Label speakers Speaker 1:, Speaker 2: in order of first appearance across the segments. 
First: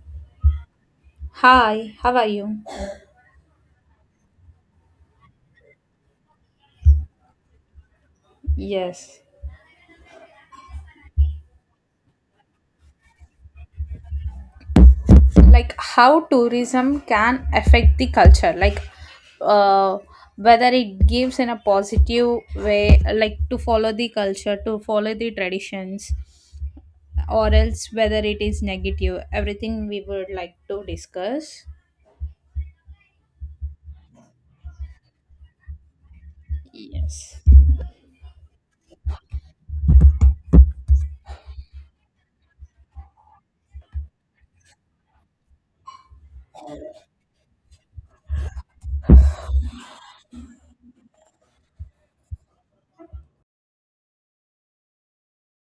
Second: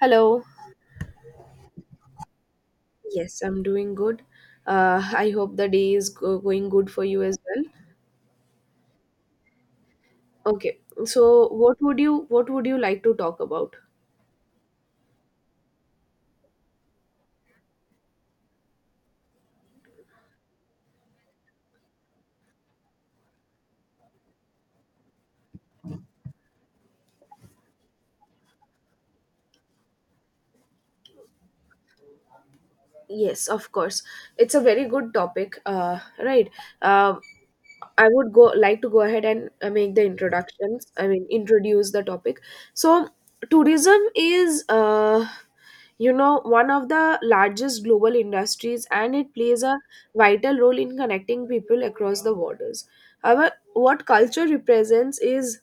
Speaker 1: Hello.
Speaker 2: Hi, how are you?
Speaker 1: Yes, I'm doing good. I hope the day is go going good for you as well.
Speaker 2: Yes.
Speaker 1: Okay. So, what would you like to talk about?
Speaker 2: Like how tourism can affect the culture, like uh, whether it gives in a positive way, like to follow the culture, to follow the traditions, or else whether it is negative. Everything we would like to discuss.
Speaker 1: Yes, of course. It's a very good topic, right? Uh,
Speaker 2: Yes.
Speaker 1: I would go like to go ahead and make the introductions. I mean, introduce the topic. So, tourism is, you know, one of the largest global industries, and it plays a vital role in connecting people across the borders. However, what culture represents is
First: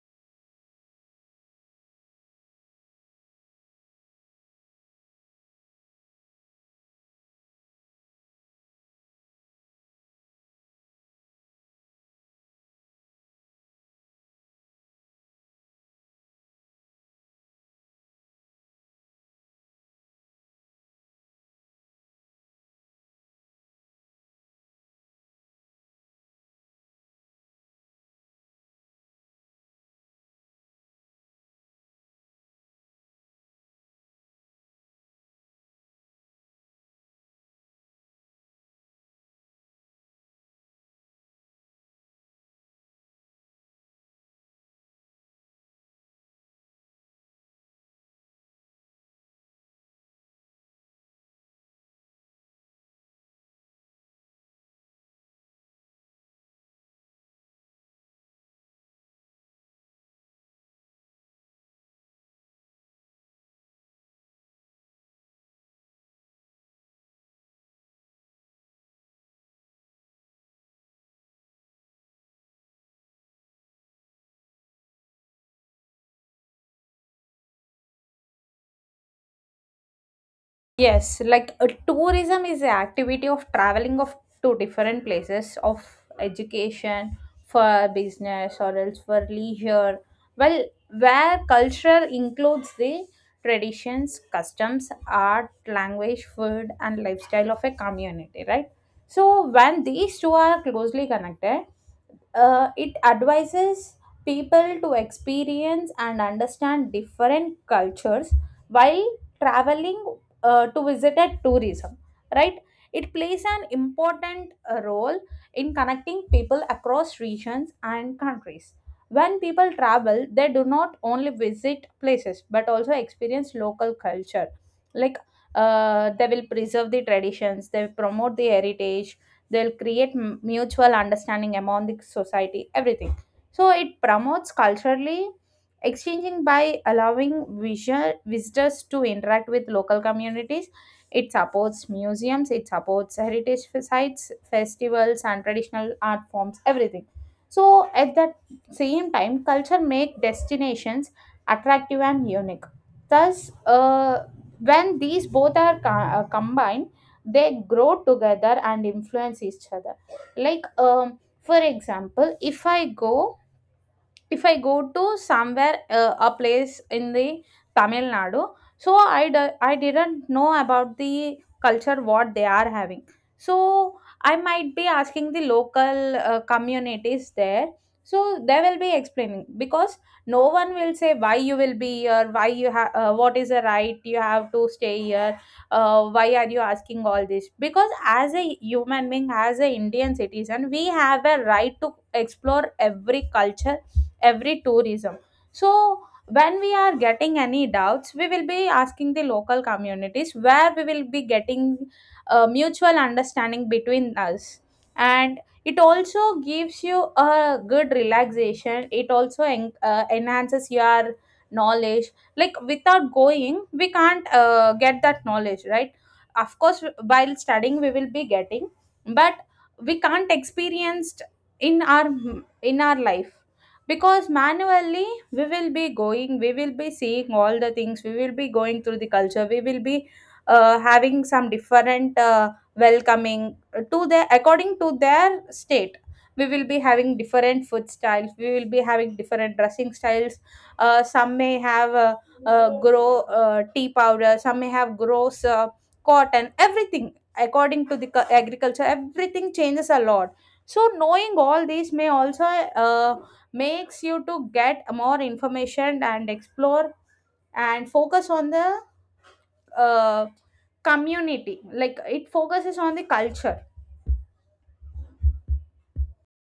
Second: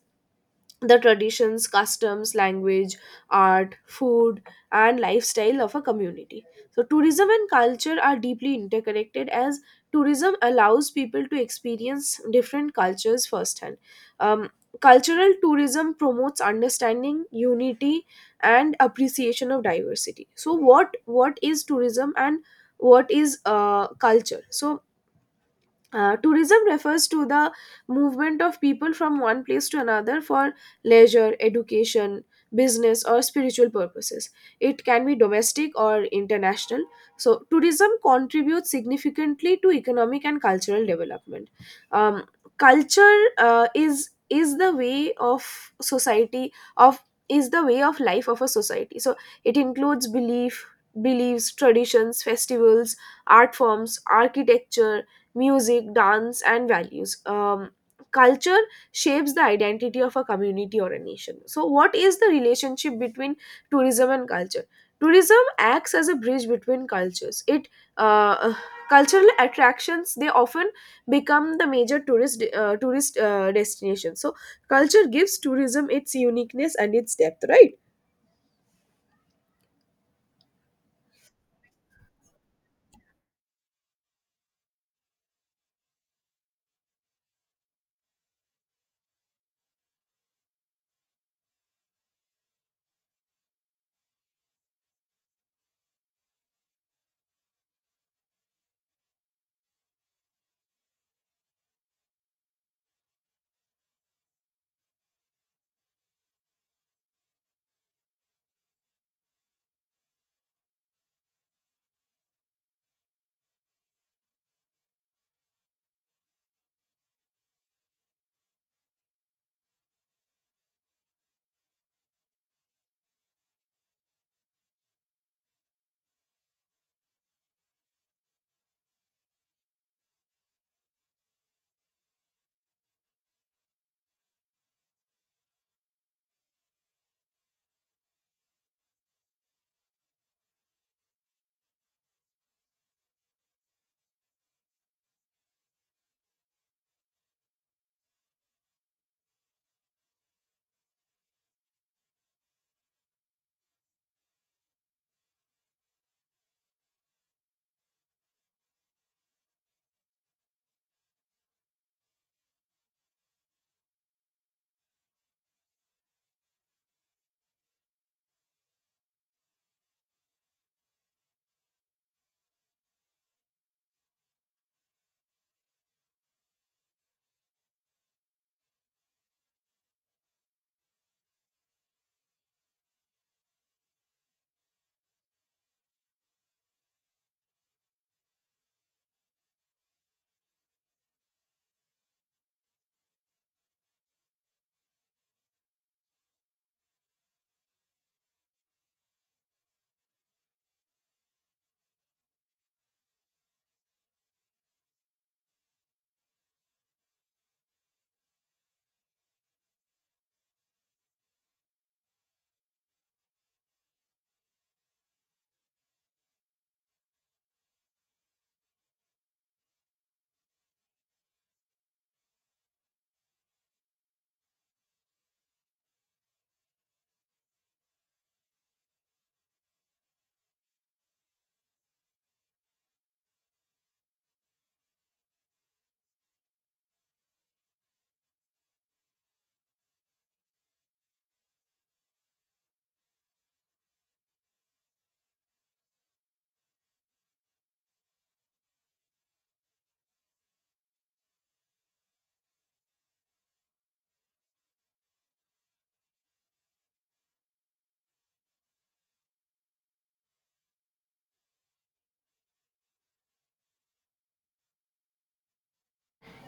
Speaker 1: the traditions, customs, language, art, food, and lifestyle of a community. So, tourism and culture are deeply interconnected as tourism allows people to experience different cultures firsthand. Um, Cultural tourism promotes understanding, unity, and appreciation of diversity. So, what is tourism and what is culture? So, tourism refers to the movement of people from one place to another for leisure, education, business, or spiritual purposes. It can be domestic or international. So, tourism contributes significantly to economic and cultural development. Um, Culture is the way of society of is the way of life of a society. So, it includes beliefs, traditions, festivals, art forms, architecture, music, dance, and values. Culture shapes the identity of a community or a nation. So, what is the relationship between tourism and culture? Tourism acts as a bridge between cultures. It uh, Cultural attractions they often become the major tourist destination. So, culture gives tourism its uniqueness and its depth, right?
Speaker 2: Yes, like a tourism is the activity of traveling of to different places of education, for business or else for leisure. Well, where culture includes the traditions, customs, art, language, food, and lifestyle of a community, right? So when these two are closely connected, it advises people to experience and understand different cultures while traveling to visit at tourism, right. It plays an important role in connecting people across regions and countries. When people travel, they do not only visit places but also experience local culture, like they will preserve the traditions, they will promote the heritage, they'll create mutual understanding among the society, everything. So it promotes culturally exchanging by allowing visual visitors to interact with local communities. It supports museums, it supports sites, festivals, and traditional art forms, everything. So at that same time culture make destinations attractive and unique. Thus when these both are combined, they grow together and influence each other, like for example, if I go to somewhere, a place in the Tamil Nadu. So I didn't know about the culture what they are having. So I might be asking the local communities there. So they will be explaining, because no one will say why you will be here, why you have, what is the right you have to stay here, why are you asking all this? Because as a human being, as a Indian citizen, we have a right to explore every culture, every tourism. So when we are getting any doubts, we will be asking the local communities, where we will be getting a mutual understanding between us. And it also gives you a good relaxation. It also enhances your knowledge. Like without going, we can't get that knowledge, right? Of course, while studying, we will be getting, but we can't experience in our in our life, because manually we will be going, we will be seeing all the things, we will be going through the culture, we will be having some different welcoming, to their according to their state, we will be having different food styles, we will be having different dressing styles. Uh, Some may have grow tea powder, some may have gross cotton, everything. According to the agriculture, everything changes a lot. So knowing all these may also, uh, makes you to get more information and explore and focus on the, uh, community, like it focuses on the culture.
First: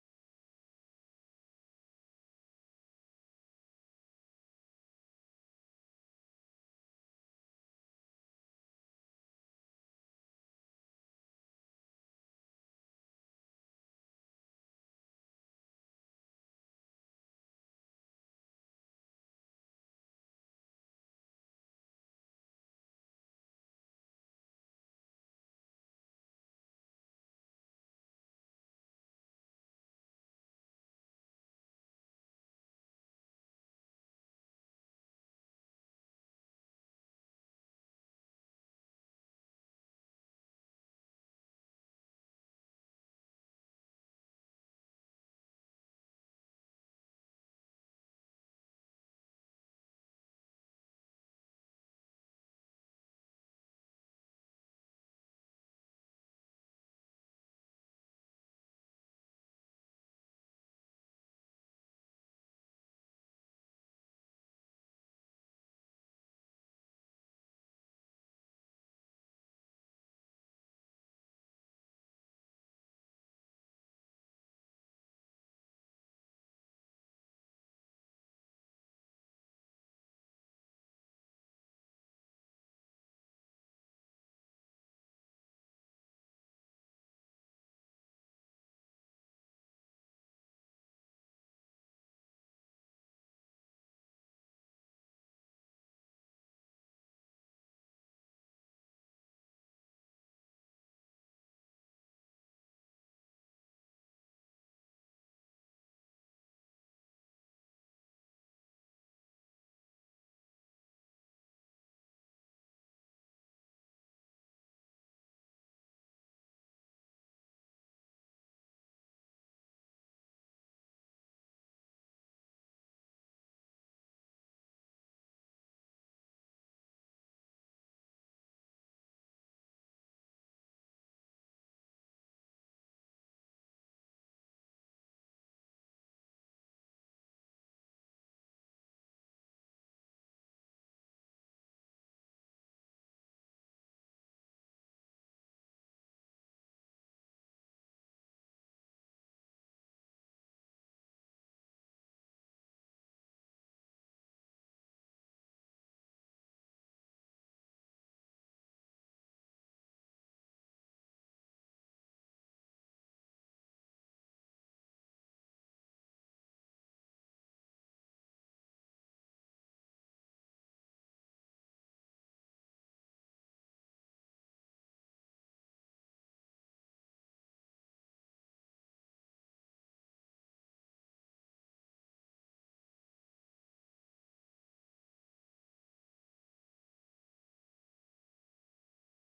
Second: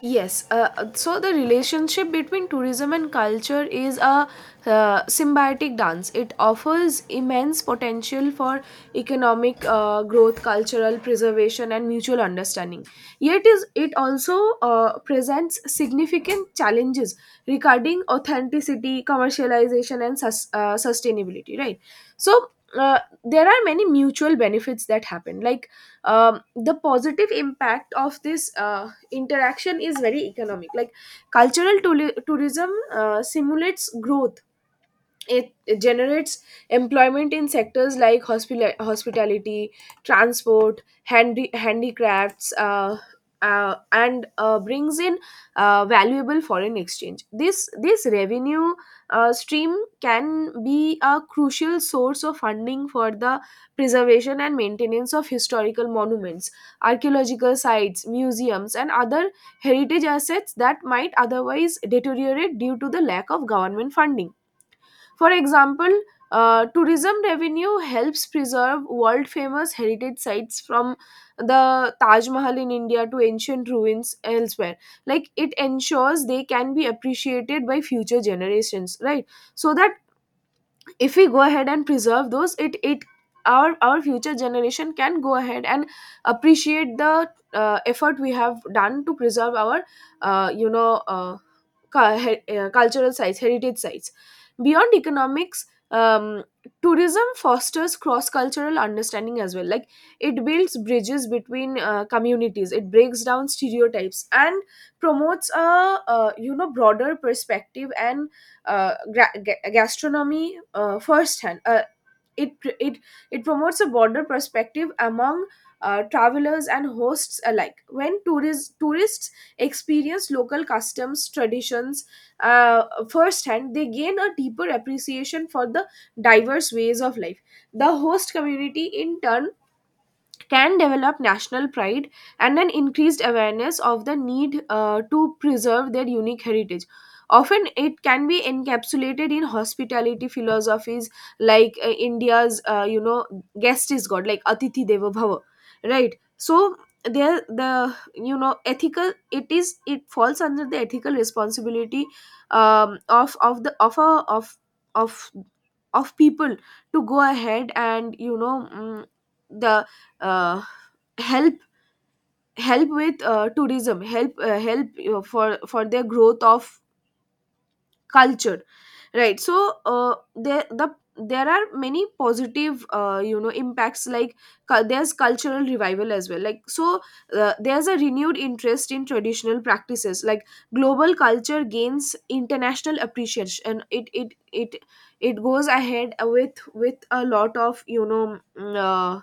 Speaker 1: Yes, so the relationship between tourism and culture is a symbiotic dance. It offers immense potential for economic growth, cultural preservation, and mutual understanding. Yet, is it also presents significant challenges regarding authenticity, commercialization, and sustainability. Right. So. Uh, there are many mutual benefits that happen, like the positive impact of this interaction is very economic. Like cultural tourism simulates growth. It generates employment in sectors like hospitality, transport, handicrafts, and brings in valuable foreign exchange. This revenue stream can be a crucial source of funding for the preservation and maintenance of historical monuments, archaeological sites, museums, and other heritage assets that might otherwise deteriorate due to the lack of government funding. For example, tourism revenue helps preserve world famous heritage sites from the Taj Mahal in India to ancient ruins elsewhere. Like it ensures they can be appreciated by future generations, right? So that if we go ahead and preserve those, it our future generation can go ahead and appreciate the effort we have done to preserve our uh, you know uh, cultural sites, heritage sites. Beyond economics, um, tourism fosters cross cultural understanding as well. Like it builds bridges between communities, it breaks down stereotypes, and promotes a you know broader perspective and gastronomy firsthand. It it it promotes a broader perspective among travelers and hosts alike. When tourists experience local customs, traditions, uh, firsthand, they gain a deeper appreciation for the diverse ways of life. The host community in turn can develop national pride and an increased awareness of the need to preserve their unique heritage. Often, it can be encapsulated in hospitality philosophies like India's, you know, guest is God, like Atithi Deva Bhava, right? So there, the you know ethical, it is it falls under the ethical responsibility of the of a of of of people to go ahead and you know mm, the uh, help help with tourism, help for their growth of culture, right? So uh, there the there are many positive you know impacts like there's cultural revival as well. Like so there's a renewed interest in traditional practices. Like global culture gains international appreciation, and it goes ahead with a lot of you know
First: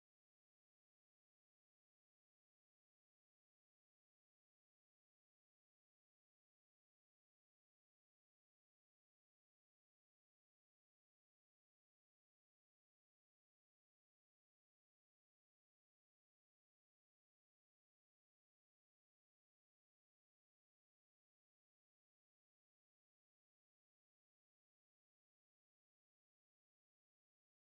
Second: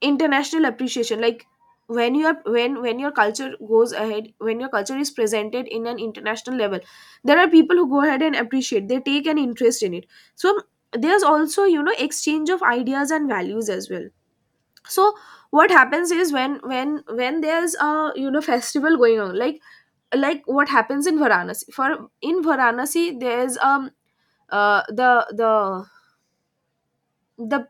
Speaker 1: international appreciation. Like when you are when your culture goes ahead, when your culture is presented in an international level, there are people who go ahead and appreciate, they take an interest in it. So there's also you know exchange of ideas and values as well. So what happens is when there's a you know festival going on. Like what happens in varanasi for in varanasi there's uh, the the the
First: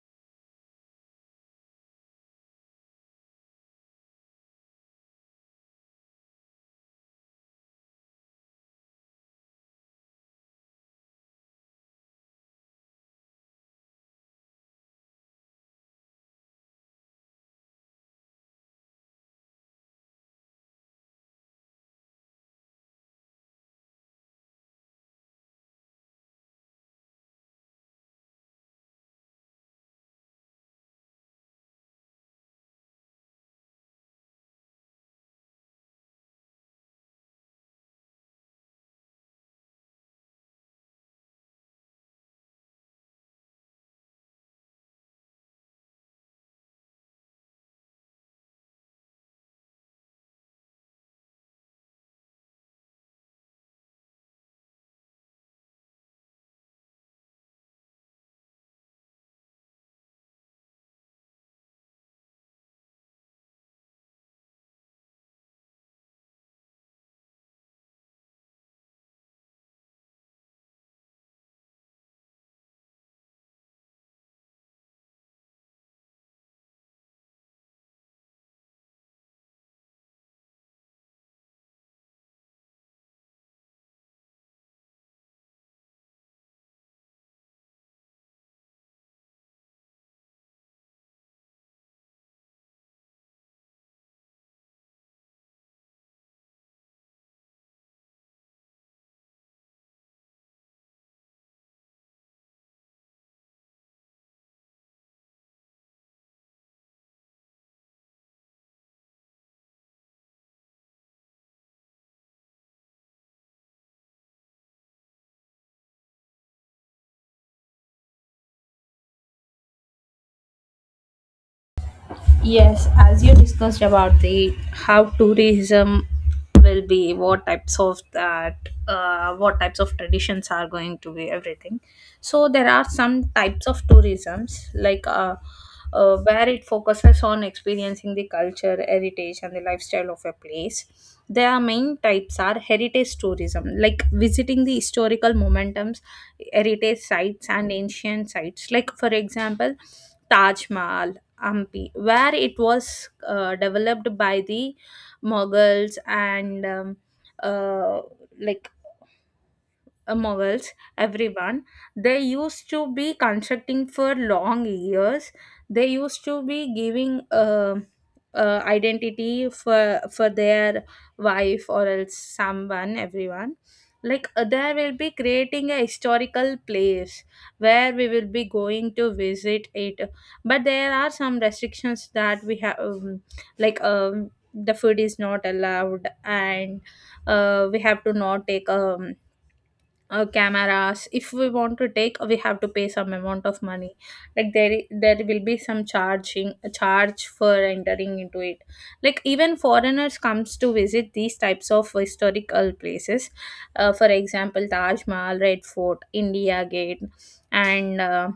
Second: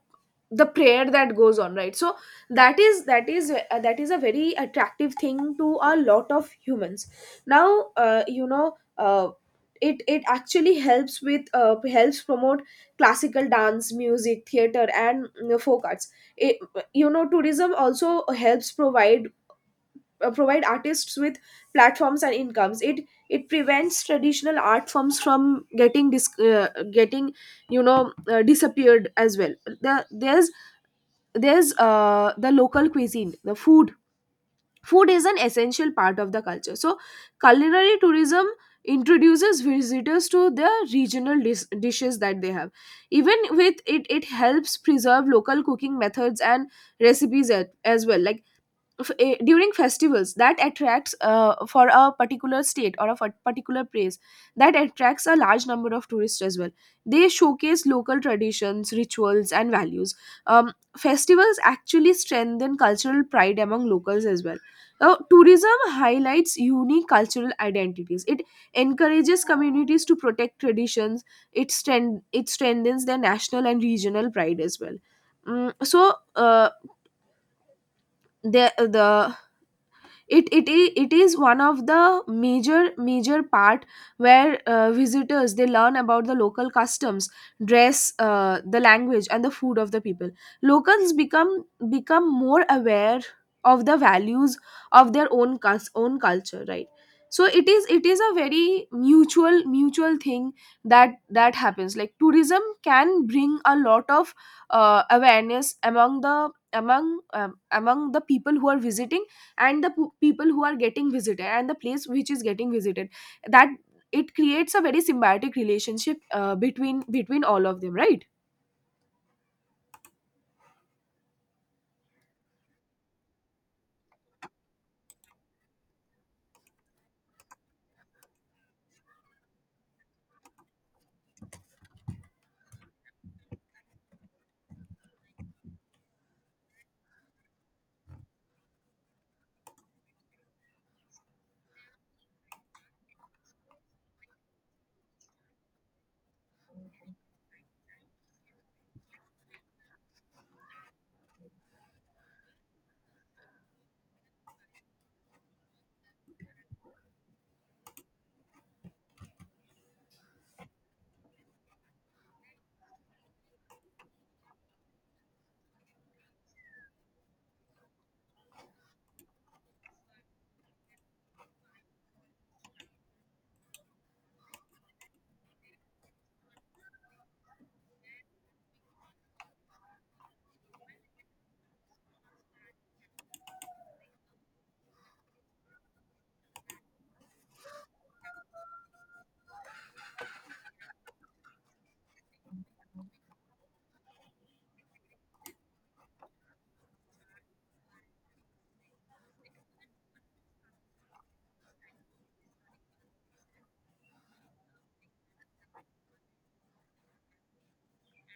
Speaker 1: the prayer that goes on, right? So that is a very attractive thing to a lot of humans now. You know it it actually helps with helps promote classical dance, music, theater, and you know, folk arts. it, you know, tourism also helps provide provide artists with platforms and incomes. It prevents traditional art forms from getting getting you know disappeared as well. There's the local cuisine. The food is an essential part of the culture. So culinary tourism introduces visitors to the regional dishes that they have. Even with it, it helps preserve local cooking methods and recipes as well. Like during festivals that attracts for a particular state or a particular place, that attracts a large number of tourists as well. They showcase local traditions, rituals, and values. Festivals actually strengthen cultural pride among locals as well. Now, tourism highlights unique cultural identities. It encourages communities to protect traditions. It strengthens their national and regional pride as well. Mm, so the it it I- it is one of the major part where visitors they learn about the local customs, dress, the language and the food of the people. Locals become more aware of the values of their own own culture, right? So it is, it is a very mutual thing that that happens. Like tourism can bring a lot of awareness among the among among the people who are visiting and the people who are getting visited, and the place which is getting visited. That it creates a very symbiotic relationship between all of them, right?
Speaker 2: Yes, as you discussed about the how tourism will be, what types of that, what types of traditions are going to be, everything. So there are some types of tourisms like where it focuses on experiencing the culture, heritage, and the lifestyle of a place. Their main types are heritage tourism, like visiting the historical momentums, heritage sites, and ancient sites. Like for example, Taj Mahal, Hampi, where it was developed by the Mughals and uh, like Mughals, everyone, they used to be constructing for long years. They used to be giving identity for their wife or else someone, everyone. Like there will be creating a historical place where we will be going to visit it, but there are some restrictions that we have, like the food is not allowed, and we have to not take cameras. If we want to take, we have to pay some amount of money. Like there will be some charging charge for entering into it. Like even foreigners comes to visit these types of historical places, for example, Taj Mahal, Red Fort, India Gate, and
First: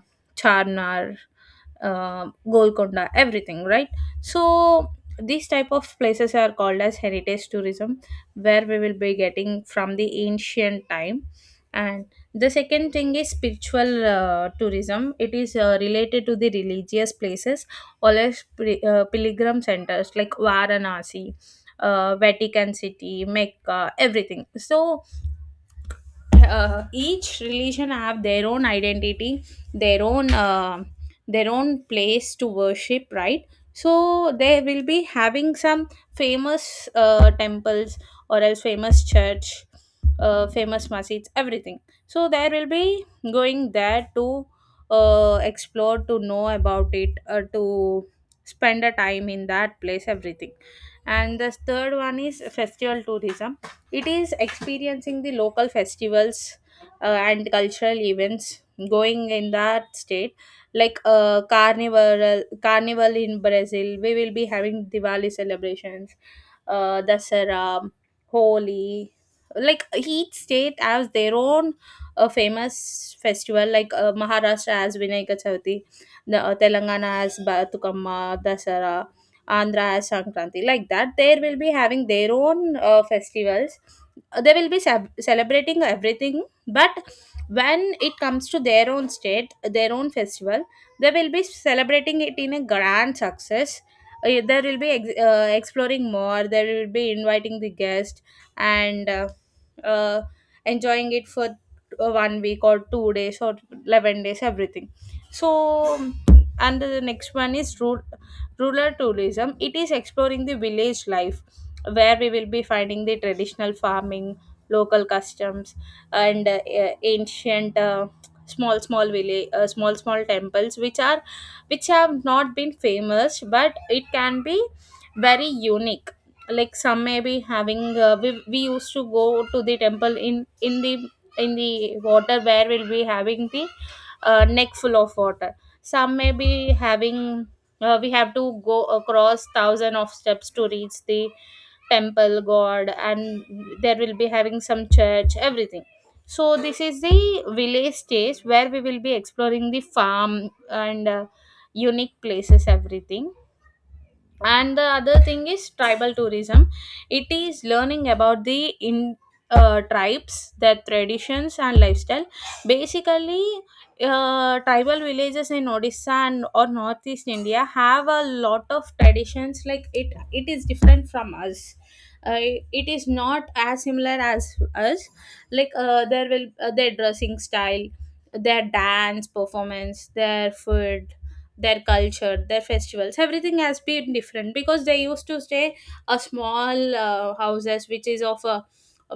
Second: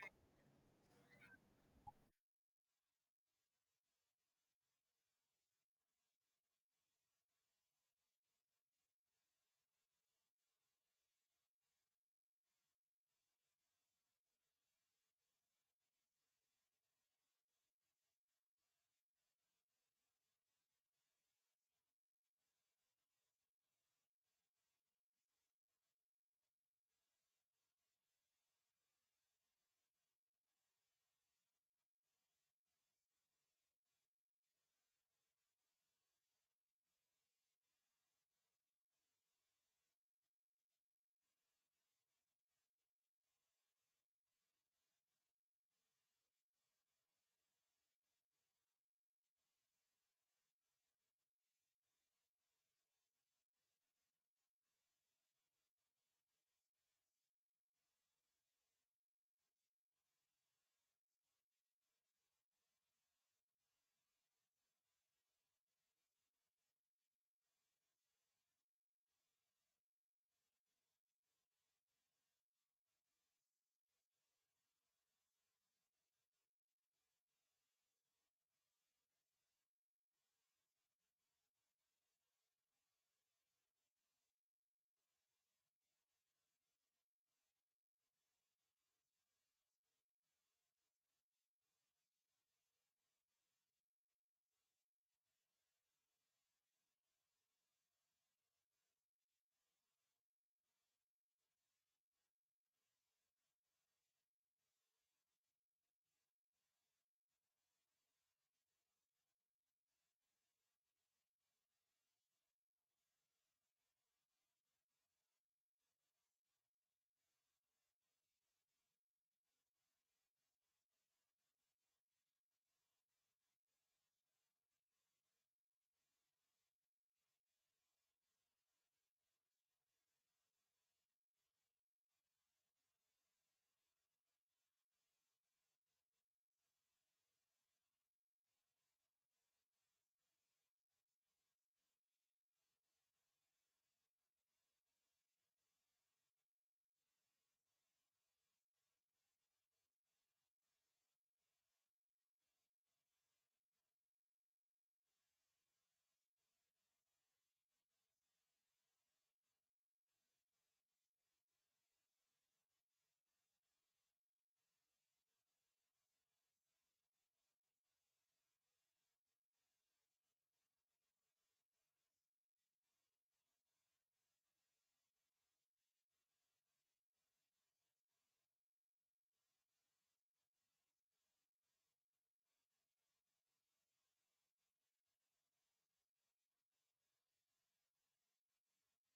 Speaker 2: Charnar, uh, Golconda, everything, right? So these type of places are called as heritage tourism, where we will be getting from the ancient time. And the second thing is spiritual tourism. It is related to the religious places, all as pilgrim centers like Varanasi, Vatican City, Mecca, everything. So each religion have their own identity, their own uh, their own place to worship, right? So they will be having some famous temples, or else famous church, famous masjids, everything. So there will be going there to explore, to know about it, to spend a time in that place, everything. And the third one is festival tourism. It is experiencing the local festivals and cultural events going in that state, like carnival in Brazil. We will be having Diwali celebrations, Dasara, Holi. Like each state has their own famous festival, like Maharashtra has Vinayaka Chavati, Telangana has Batukamma, Dasara, Andhra has Sankranti, like that. They will be having their own festivals. They will be celebrating everything, but when it comes to their own state, their own festival, they will be celebrating it in a grand success. There will be exploring more. There will be inviting the guest, and uh, enjoying it for 1 week or 2 days or 11 days, everything. So, and the next one is root rural tourism. It is exploring the village life, where we will be finding the traditional farming, local customs, and ancient. Small small village, small small temples which are, which have not been famous but it can be very unique. Like some may be having, we used to go to the temple in in the water, where we'll be having the neck full of water. Some may be having, we have to go across thousand of steps to reach the temple god, and there will be having some church, everything. So this is the village stage, where we will be exploring the farm, and unique places, everything. And the other thing is tribal tourism. It is learning about the in tribes, their traditions and lifestyle. Basically tribal villages in Odisha and or northeast India have a lot of traditions, like it is different from us. uh, it is not as similar as us. Like there will their dressing style, their dance performance, their food, their culture, their festivals, everything has been different, because they used to stay a small houses which is of a,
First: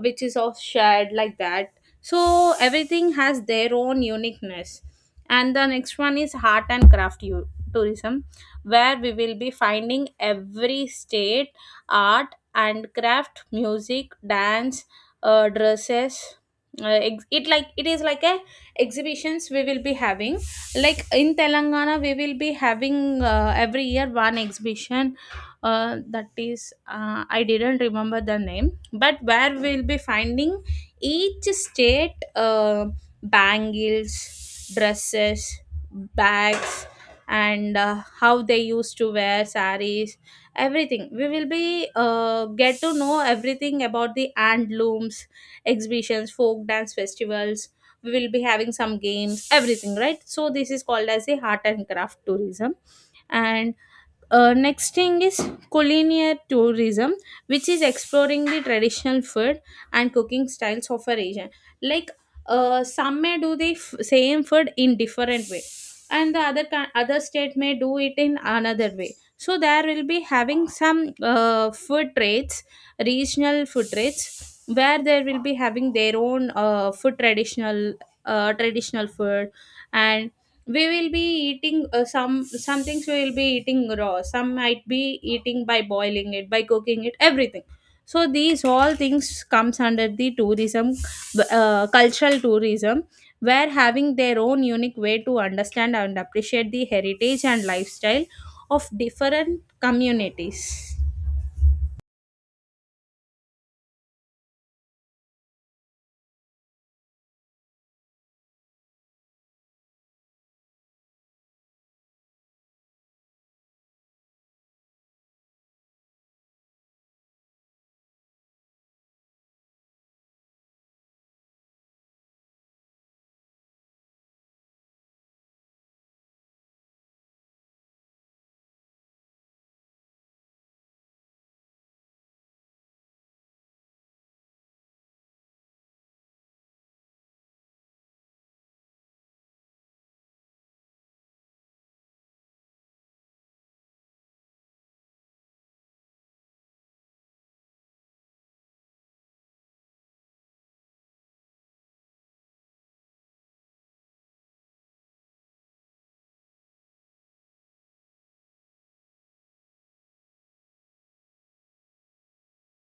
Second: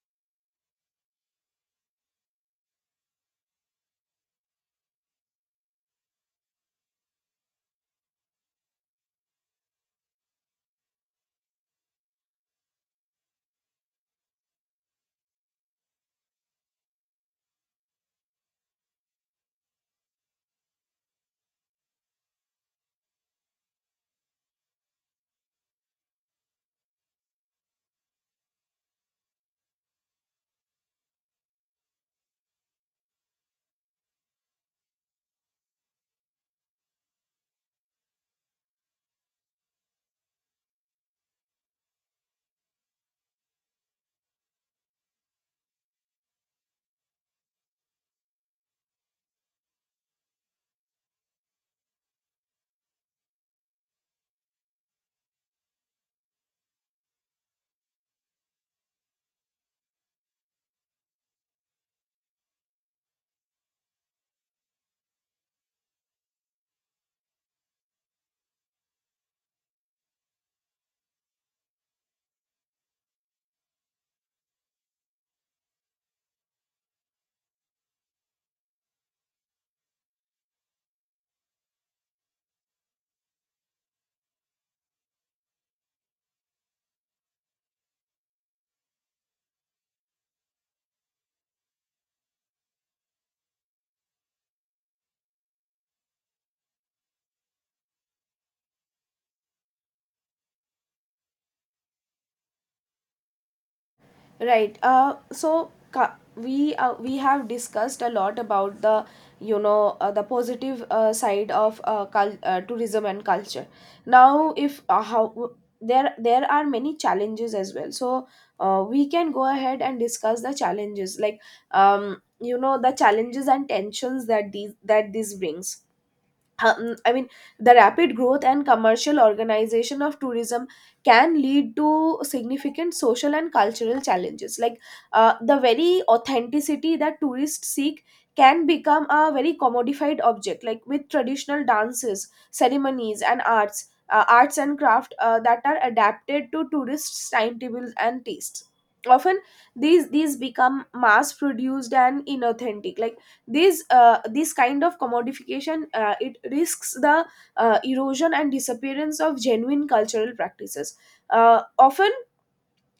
Speaker 2: which is of shared like that. So everything has their own uniqueness. And the next one is art and craft u- tourism, where we will be finding every state art and craft, music, dance, dresses. It like it is like a exhibitions we will be having, like in Telangana we will be having every year one exhibition, that is I didn't remember the name, but where we'll be finding each state bangles, dresses, bags, and how they used to wear saris, everything. We will be get to know everything about the hand looms, exhibitions, folk dance festivals, we will be having some games, everything, right? So this is called as a art and craft tourism. And next thing is culinary tourism, which is exploring the traditional food and cooking styles of a region. Like some may do the same food in different way, and the other other state may do it in another way. So there will be having some food traits, regional food traits, where they will be having their own food traditional traditional food. And we will be eating some things we will be eating raw, some might be eating by boiling it, by cooking it, everything. So these all things comes under the tourism, cultural tourism, where having their own unique way to understand and appreciate the heritage and lifestyle of different communities.
Speaker 1: Right. We we have discussed a lot about the you know the positive side of tourism and culture. Now, if how there there are many challenges as well. So we can go ahead and discuss the challenges, like you know the challenges and tensions that these that this brings. I mean, the rapid growth and commercial organization of tourism can lead to significant social and cultural challenges. Like the very authenticity that tourists seek can become a very commodified object, like with traditional dances, ceremonies, and arts and craft that are adapted to tourists' timetables and tastes. Often, these become mass produced and inauthentic. Like these this kind of commodification it risks the erosion and disappearance of genuine cultural practices. Often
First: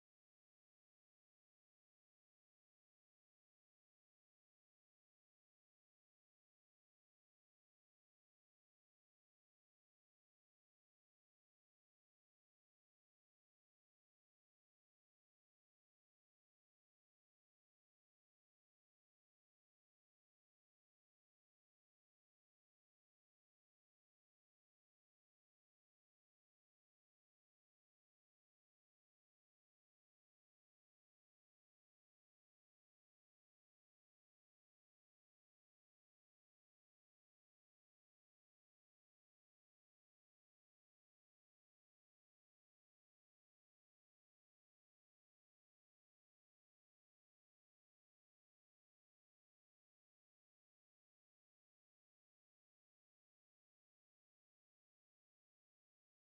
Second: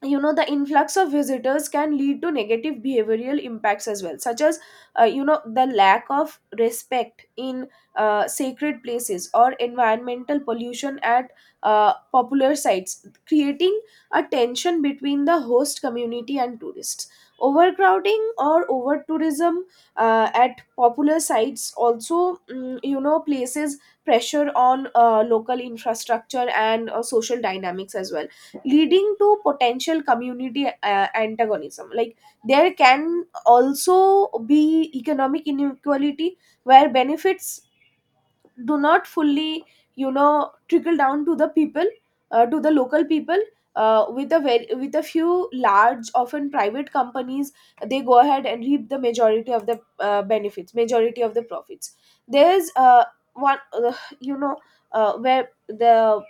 Speaker 1: you know the influx of visitors can lead to negative behavioral impacts as well, such as you know the lack of respect in sacred places, or environmental pollution at popular sites, creating a tension between the host community and tourists. Overcrowding or over tourism at popular sites also you know places pressure on local infrastructure and social dynamics as well, leading to potential community antagonism. Like there can also be economic inequality where benefits do not fully you know trickle down to the people, to the local people, with a very, with a few large often private companies. They go ahead and reap the majority of the benefits, majority of the profits. There's one you know Where the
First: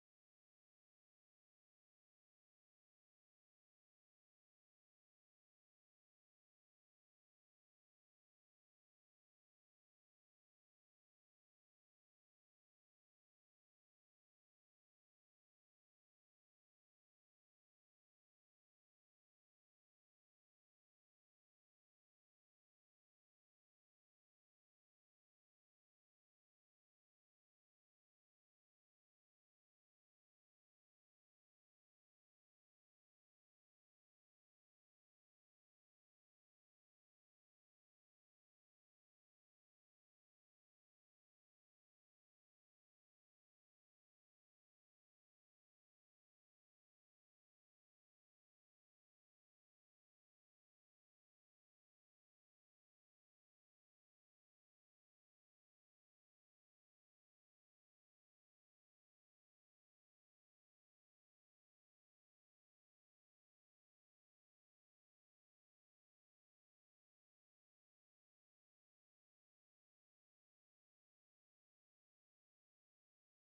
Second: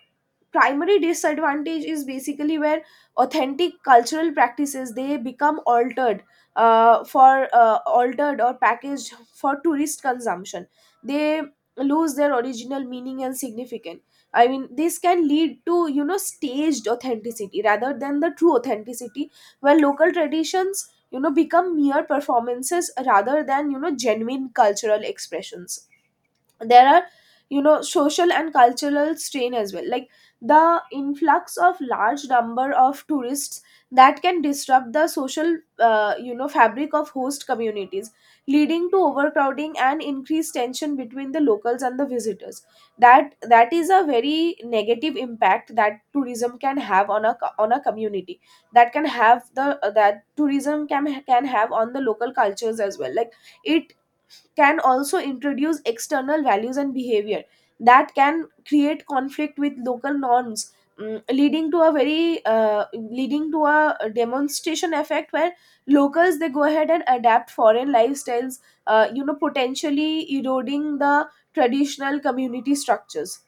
Speaker 1: primary disadvantage is basically where authentic cultural practices they become altered for altered or packaged for tourist consumption. They lose their original meaning and significance. I mean, this can lead to you know staged authenticity rather than the true authenticity, where local traditions you know become mere performances rather than you know genuine cultural expressions. There are you know social and cultural strain as well. Like the influx of large number of tourists, that can disrupt the social you know fabric of host communities, leading to overcrowding and increased tension between the locals and the visitors. That is a very negative impact that tourism can have on a on a community, that can have the that tourism can have on the local cultures as well. Like it can also introduce external values and behavior that can create conflict with local norms. Leading to a very leading to a demonstration effect where locals they go ahead and adapt foreign lifestyles, you know potentially eroding the traditional community structures.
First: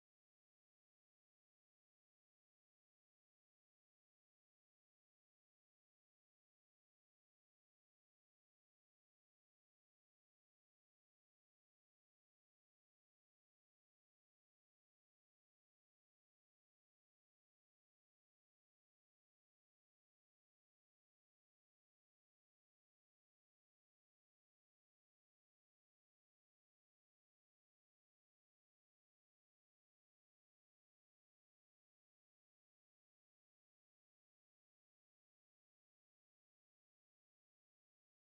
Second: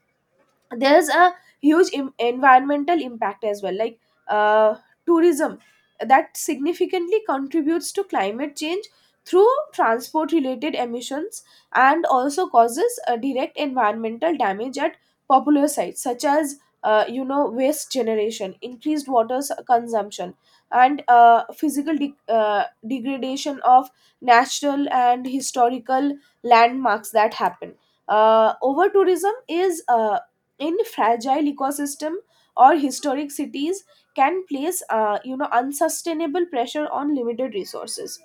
Speaker 1: There's a huge environmental Impact as well. Like uh, tourism that significantly contributes to climate change through transport related emissions, and also causes a direct environmental damage at popular sites, such as waste generation, increased consumption, and degradation of natural and historical landmarks that happen. Over tourism is, in fragile ecosystem or historic cities, can place unsustainable pressure on limited resources.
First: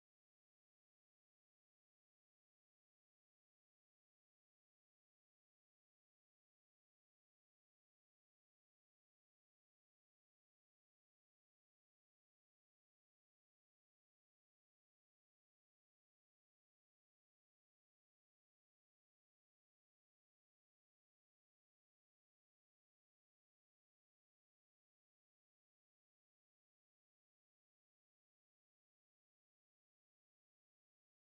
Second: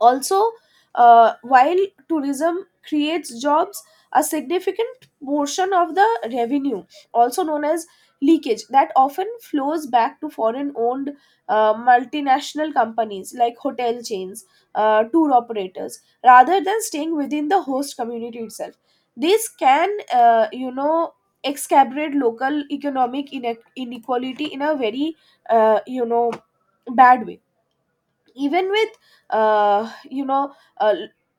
Speaker 1: Also, while tourism creates jobs, a significant portion of the revenue, also known as leakage, that often flows back to foreign owned multinational companies like hotel chains, tour operators, rather than staying within the host community itself. This can, exacerbate local economic inequality in a very, uh, you know, bad way. Even with uh, you know uh,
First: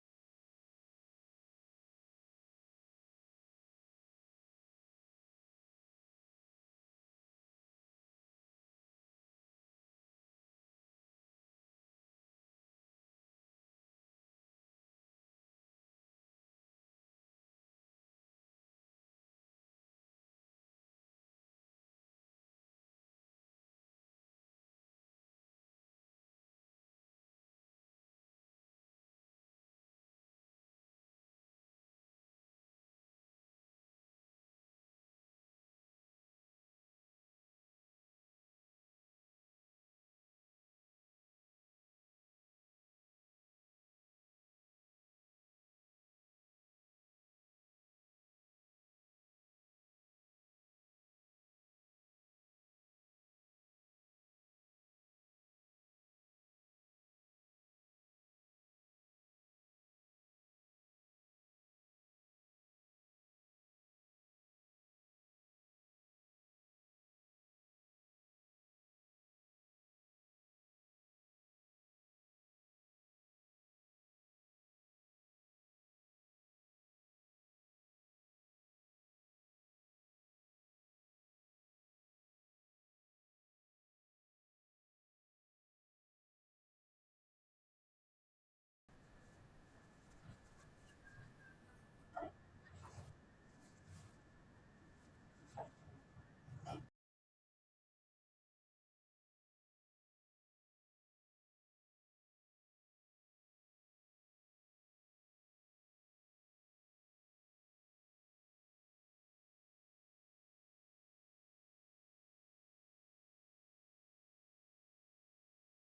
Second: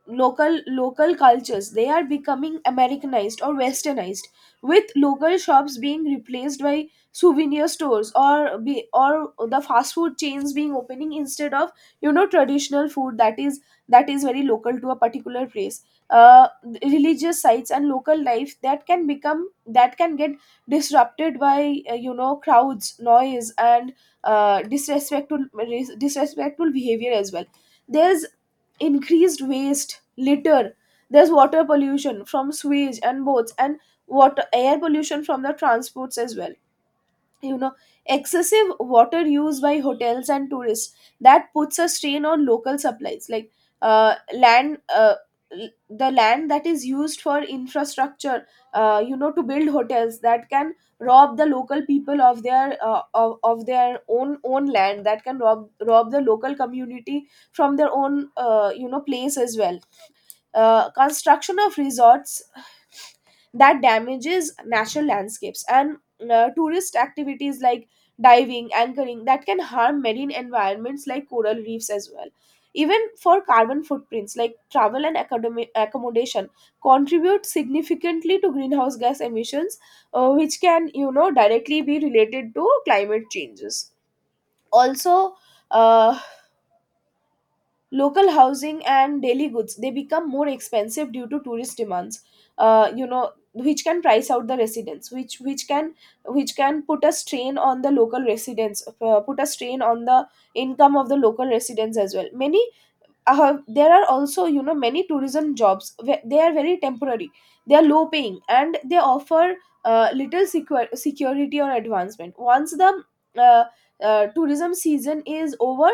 Speaker 1: local cultures, they are becoming americanized or westernized, with local shops being replaced by souvenir stores, or the fast food chains being opening instead of traditional food that is very local to a particular place. uh, Religious sites and local life, that can get disrupted by crowds, noise, and uh, disrespectful disrespectful behavior as well. There's increased waste, litter, there's water pollution from sewage and boats, and water air pollution from the transports as well. you know Excessive water use by hotels and tourists that puts a strain on local supplies, like uh, land uh, the land that is used for infrastructure, to build hotels, that can rob the local people of their own land. That can rob the local community from their own, place as well. Construction of resorts that damages natural landscapes, and tourist activities like diving, anchoring, that can harm marine environments like coral reefs as well. Even for carbon footprints, like travel and accommodation contribute significantly to greenhouse gas emissions, which can directly be related to climate changes. Also, uh, local housing and daily goods, they become more expensive due to tourist demands, which can price out the residents, which can put a strain on the local residents, put a strain on the income of the local residents as well. Many there are also many tourism jobs where they are very temporary, they are low paying, and they offer little security or advancement once the uh, tourism season is over.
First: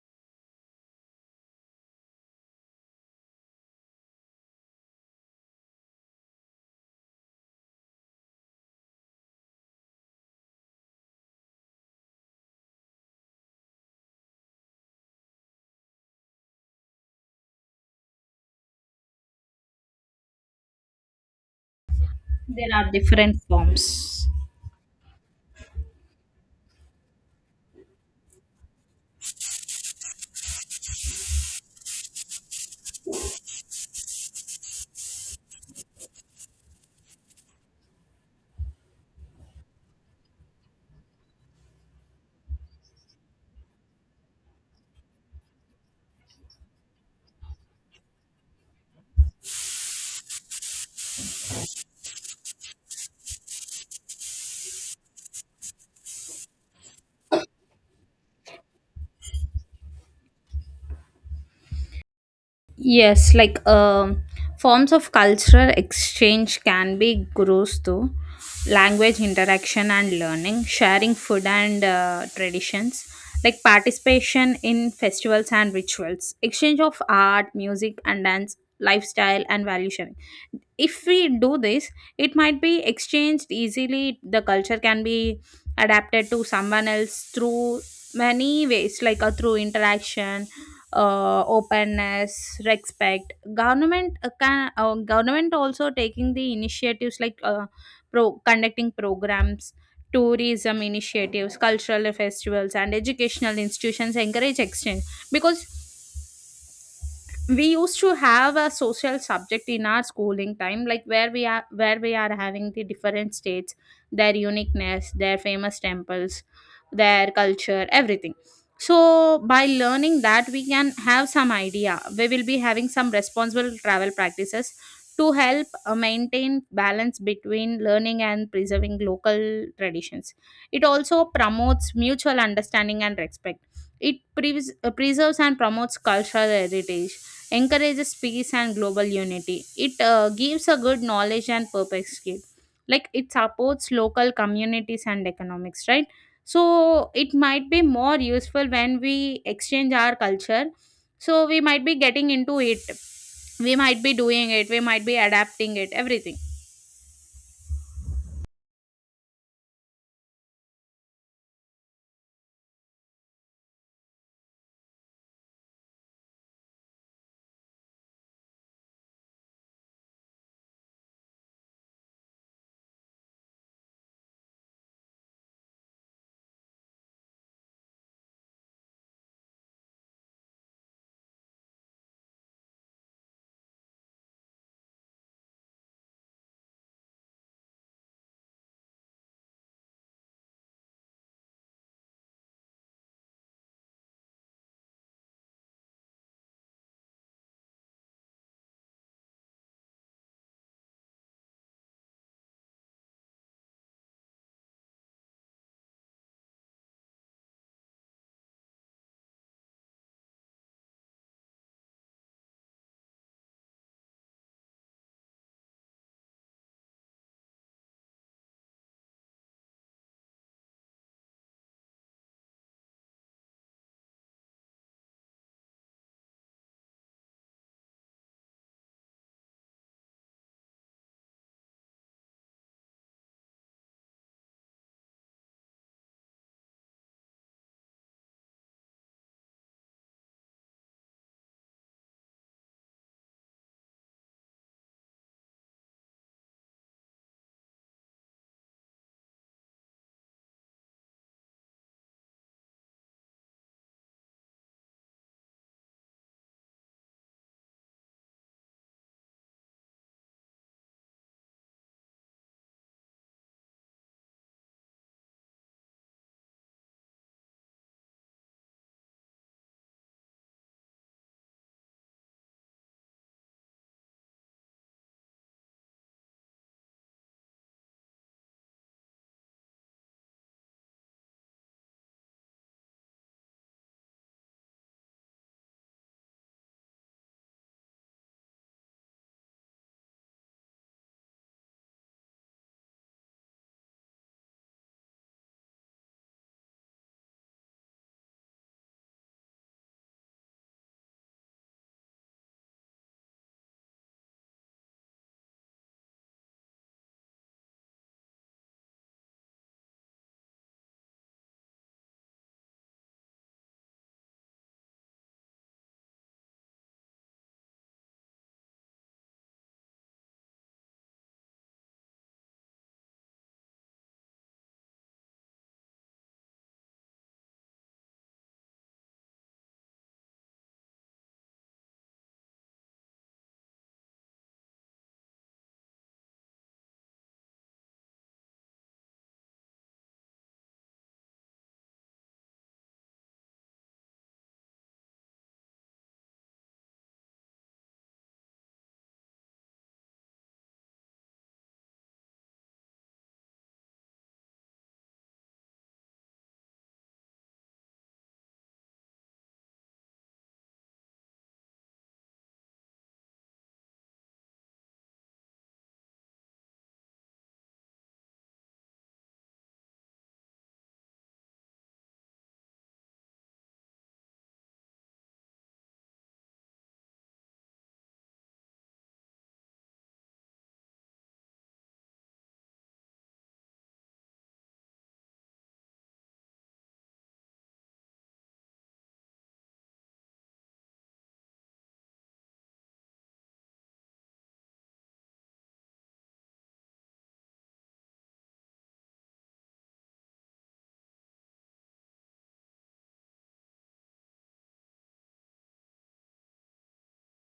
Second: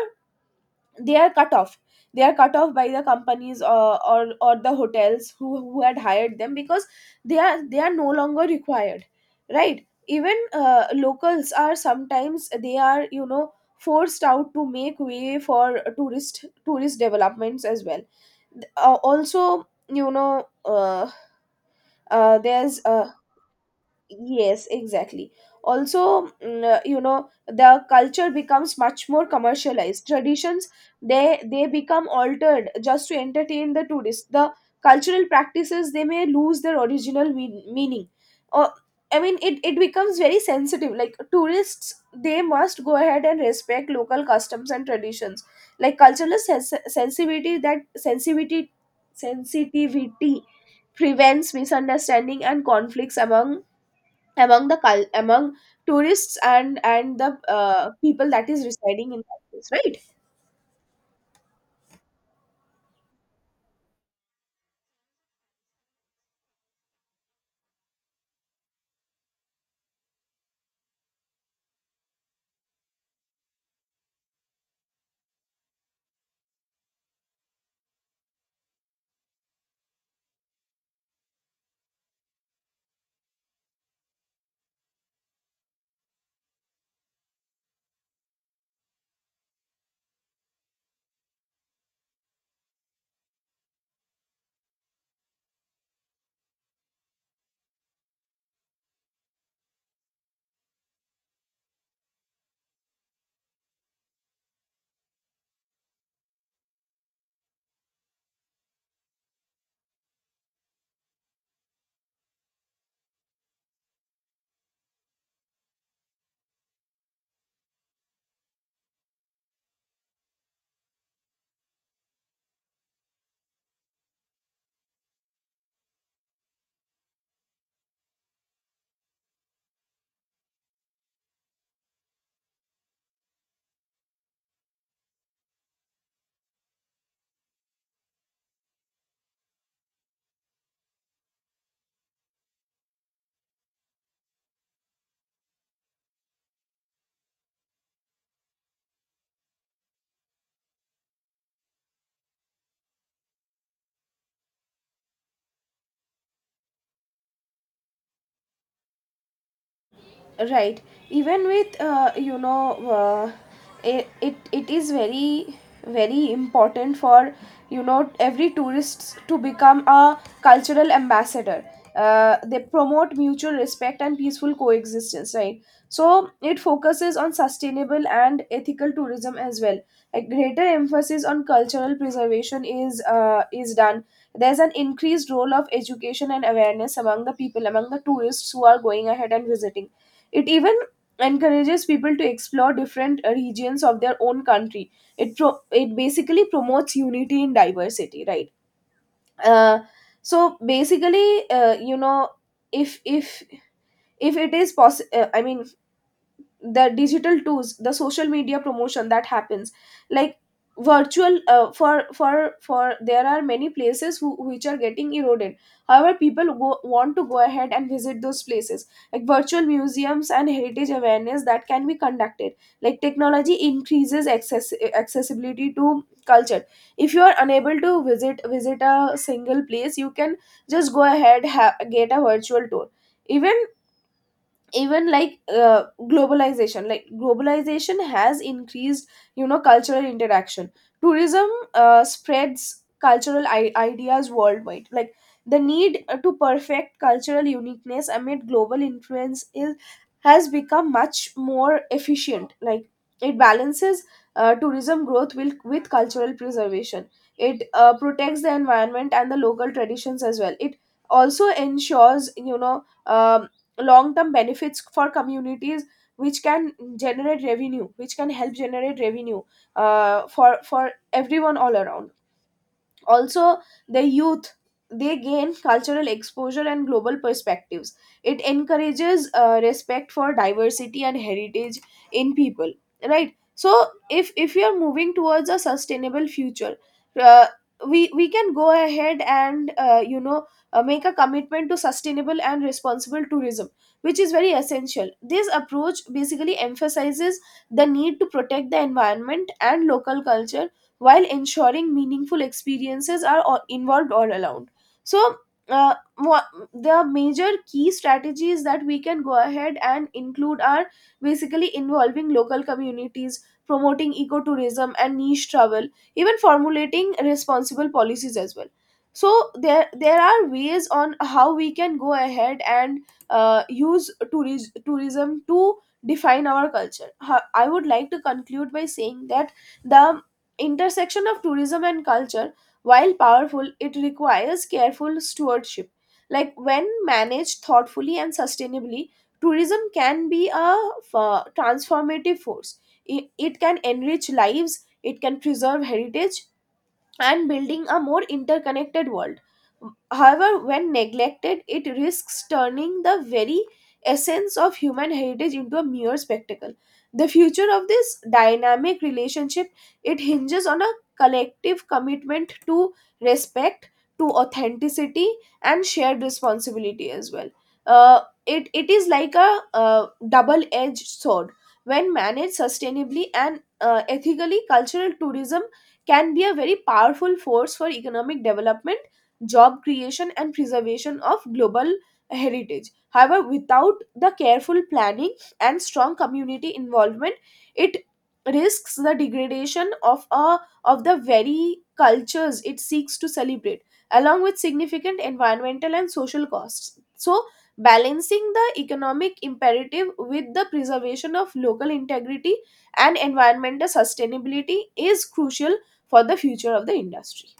Speaker 1: They are cut off, they are cut off by the companies or the hotels who had hired them, because they are, they are no longer required, right? Even locals are sometimes, they are, forced out to make way for tourist developments as well. Also you know
Speaker 2: There
Speaker 1: there's
Speaker 2: are different forms.
Speaker 1: Yes, exactly. Also, the culture becomes much more commercialized. Traditions, they become altered just to entertain the tourists. The cultural practices, they may lose their original meaning. Or I mean, it becomes very sensitive. Like tourists, they must go ahead and respect local customs and traditions. Like cultural sens- sensitivity that sensitivity sensitivity prevents misunderstanding and conflicts among, among tourists and the people that is residing in that place, right?
Speaker 2: Yes, like forms of cultural exchange can be grows through language interaction and learning, sharing food and traditions, like participation in festivals and rituals, exchange of art, music, and dance, lifestyle, and value sharing. If we do this, it might be exchanged easily. The culture can be adapted to someone else through many ways, like through interaction, openness, respect, government also taking the initiatives, like conducting programs, tourism initiatives, cultural festivals, and educational institutions encourage exchange. Because we used to have a social subject in our schooling time, like where we are having the different states, their uniqueness, their famous temples, their culture, everything. So by learning that we can have some idea, we will be having some responsible travel practices to help maintain balance between learning and preserving local traditions. It also promotes mutual understanding and respect. It preserves and promotes cultural heritage, encourages peace and global unity. It gives a good knowledge and perfect skill. Like it supports local communities and economics, right? So it might be more useful when we exchange our culture. So we might be getting into it, we might be doing it, we might be adapting it, everything.
Speaker 1: Right, even with it it is very, very important for every tourists to become a cultural ambassador. They promote mutual respect and peaceful coexistence, right? So it focuses on sustainable and ethical tourism as well. A greater emphasis on cultural preservation is, is done. There's an increased role of education and awareness among the people, among the tourists who are going ahead and visiting. It even encourages people to explore different regions of their own country. It basically promotes unity in diversity, right? Uh, so basically, if if if it is possible, I mean, the digital tools, the social media promotion that happens, like virtual, for there are many places which are getting eroded, however people want to go ahead and visit those places. Like virtual museums and heritage awareness that can be conducted. Like technology increases accessibility to culture. If you are unable to visit a single place, you can just get a virtual tour. Even, even like globalization has increased cultural interaction. Tourism spreads cultural ideas worldwide. Like the need to perfect cultural uniqueness amid global influence is, has become much more efficient. Like it balances tourism growth with cultural preservation. It protects the environment and the local traditions as well. It also ensures long term benefits for communities, which can generate revenue, which can help generate revenue for everyone all around. Also, the youth, they gain cultural exposure and global perspectives. It encourages respect for diversity and heritage in people, right? So if you are moving towards a sustainable future, uh, we can go ahead and, make a commitment to sustainable and responsible tourism, which is very essential. This approach basically emphasizes the need to protect the environment and local culture, while ensuring meaningful experiences are involved all around. So, uh, wha- the major key strategies that we can go ahead and include are basically involving local communities, promoting ecotourism and niche travel, even formulating responsible policies as well. So there are ways on how we can go ahead and tourism to define our culture. I would like to conclude by saying that the intersection of tourism and culture, while powerful, it requires careful stewardship. Like, when managed thoughtfully and sustainably, tourism can be a transformative force. It can enrich lives, it can preserve heritage, and building a more interconnected world. However, when neglected, it risks turning the very essence of human heritage into a mere spectacle. The future of this dynamic relationship, it hinges on a collective commitment to respect, to authenticity, and shared responsibility as well. It is like a double-edged sword. When managed sustainably and ethically, cultural tourism can be a very powerful force for economic development, job creation, and preservation of global heritage. However, without the careful planning and strong community involvement, it risks the degradation of a, of the very cultures it seeks to celebrate, along with significant environmental and social costs. So balancing the economic imperative with the preservation of local integrity and environmental sustainability is crucial for the future of the industry.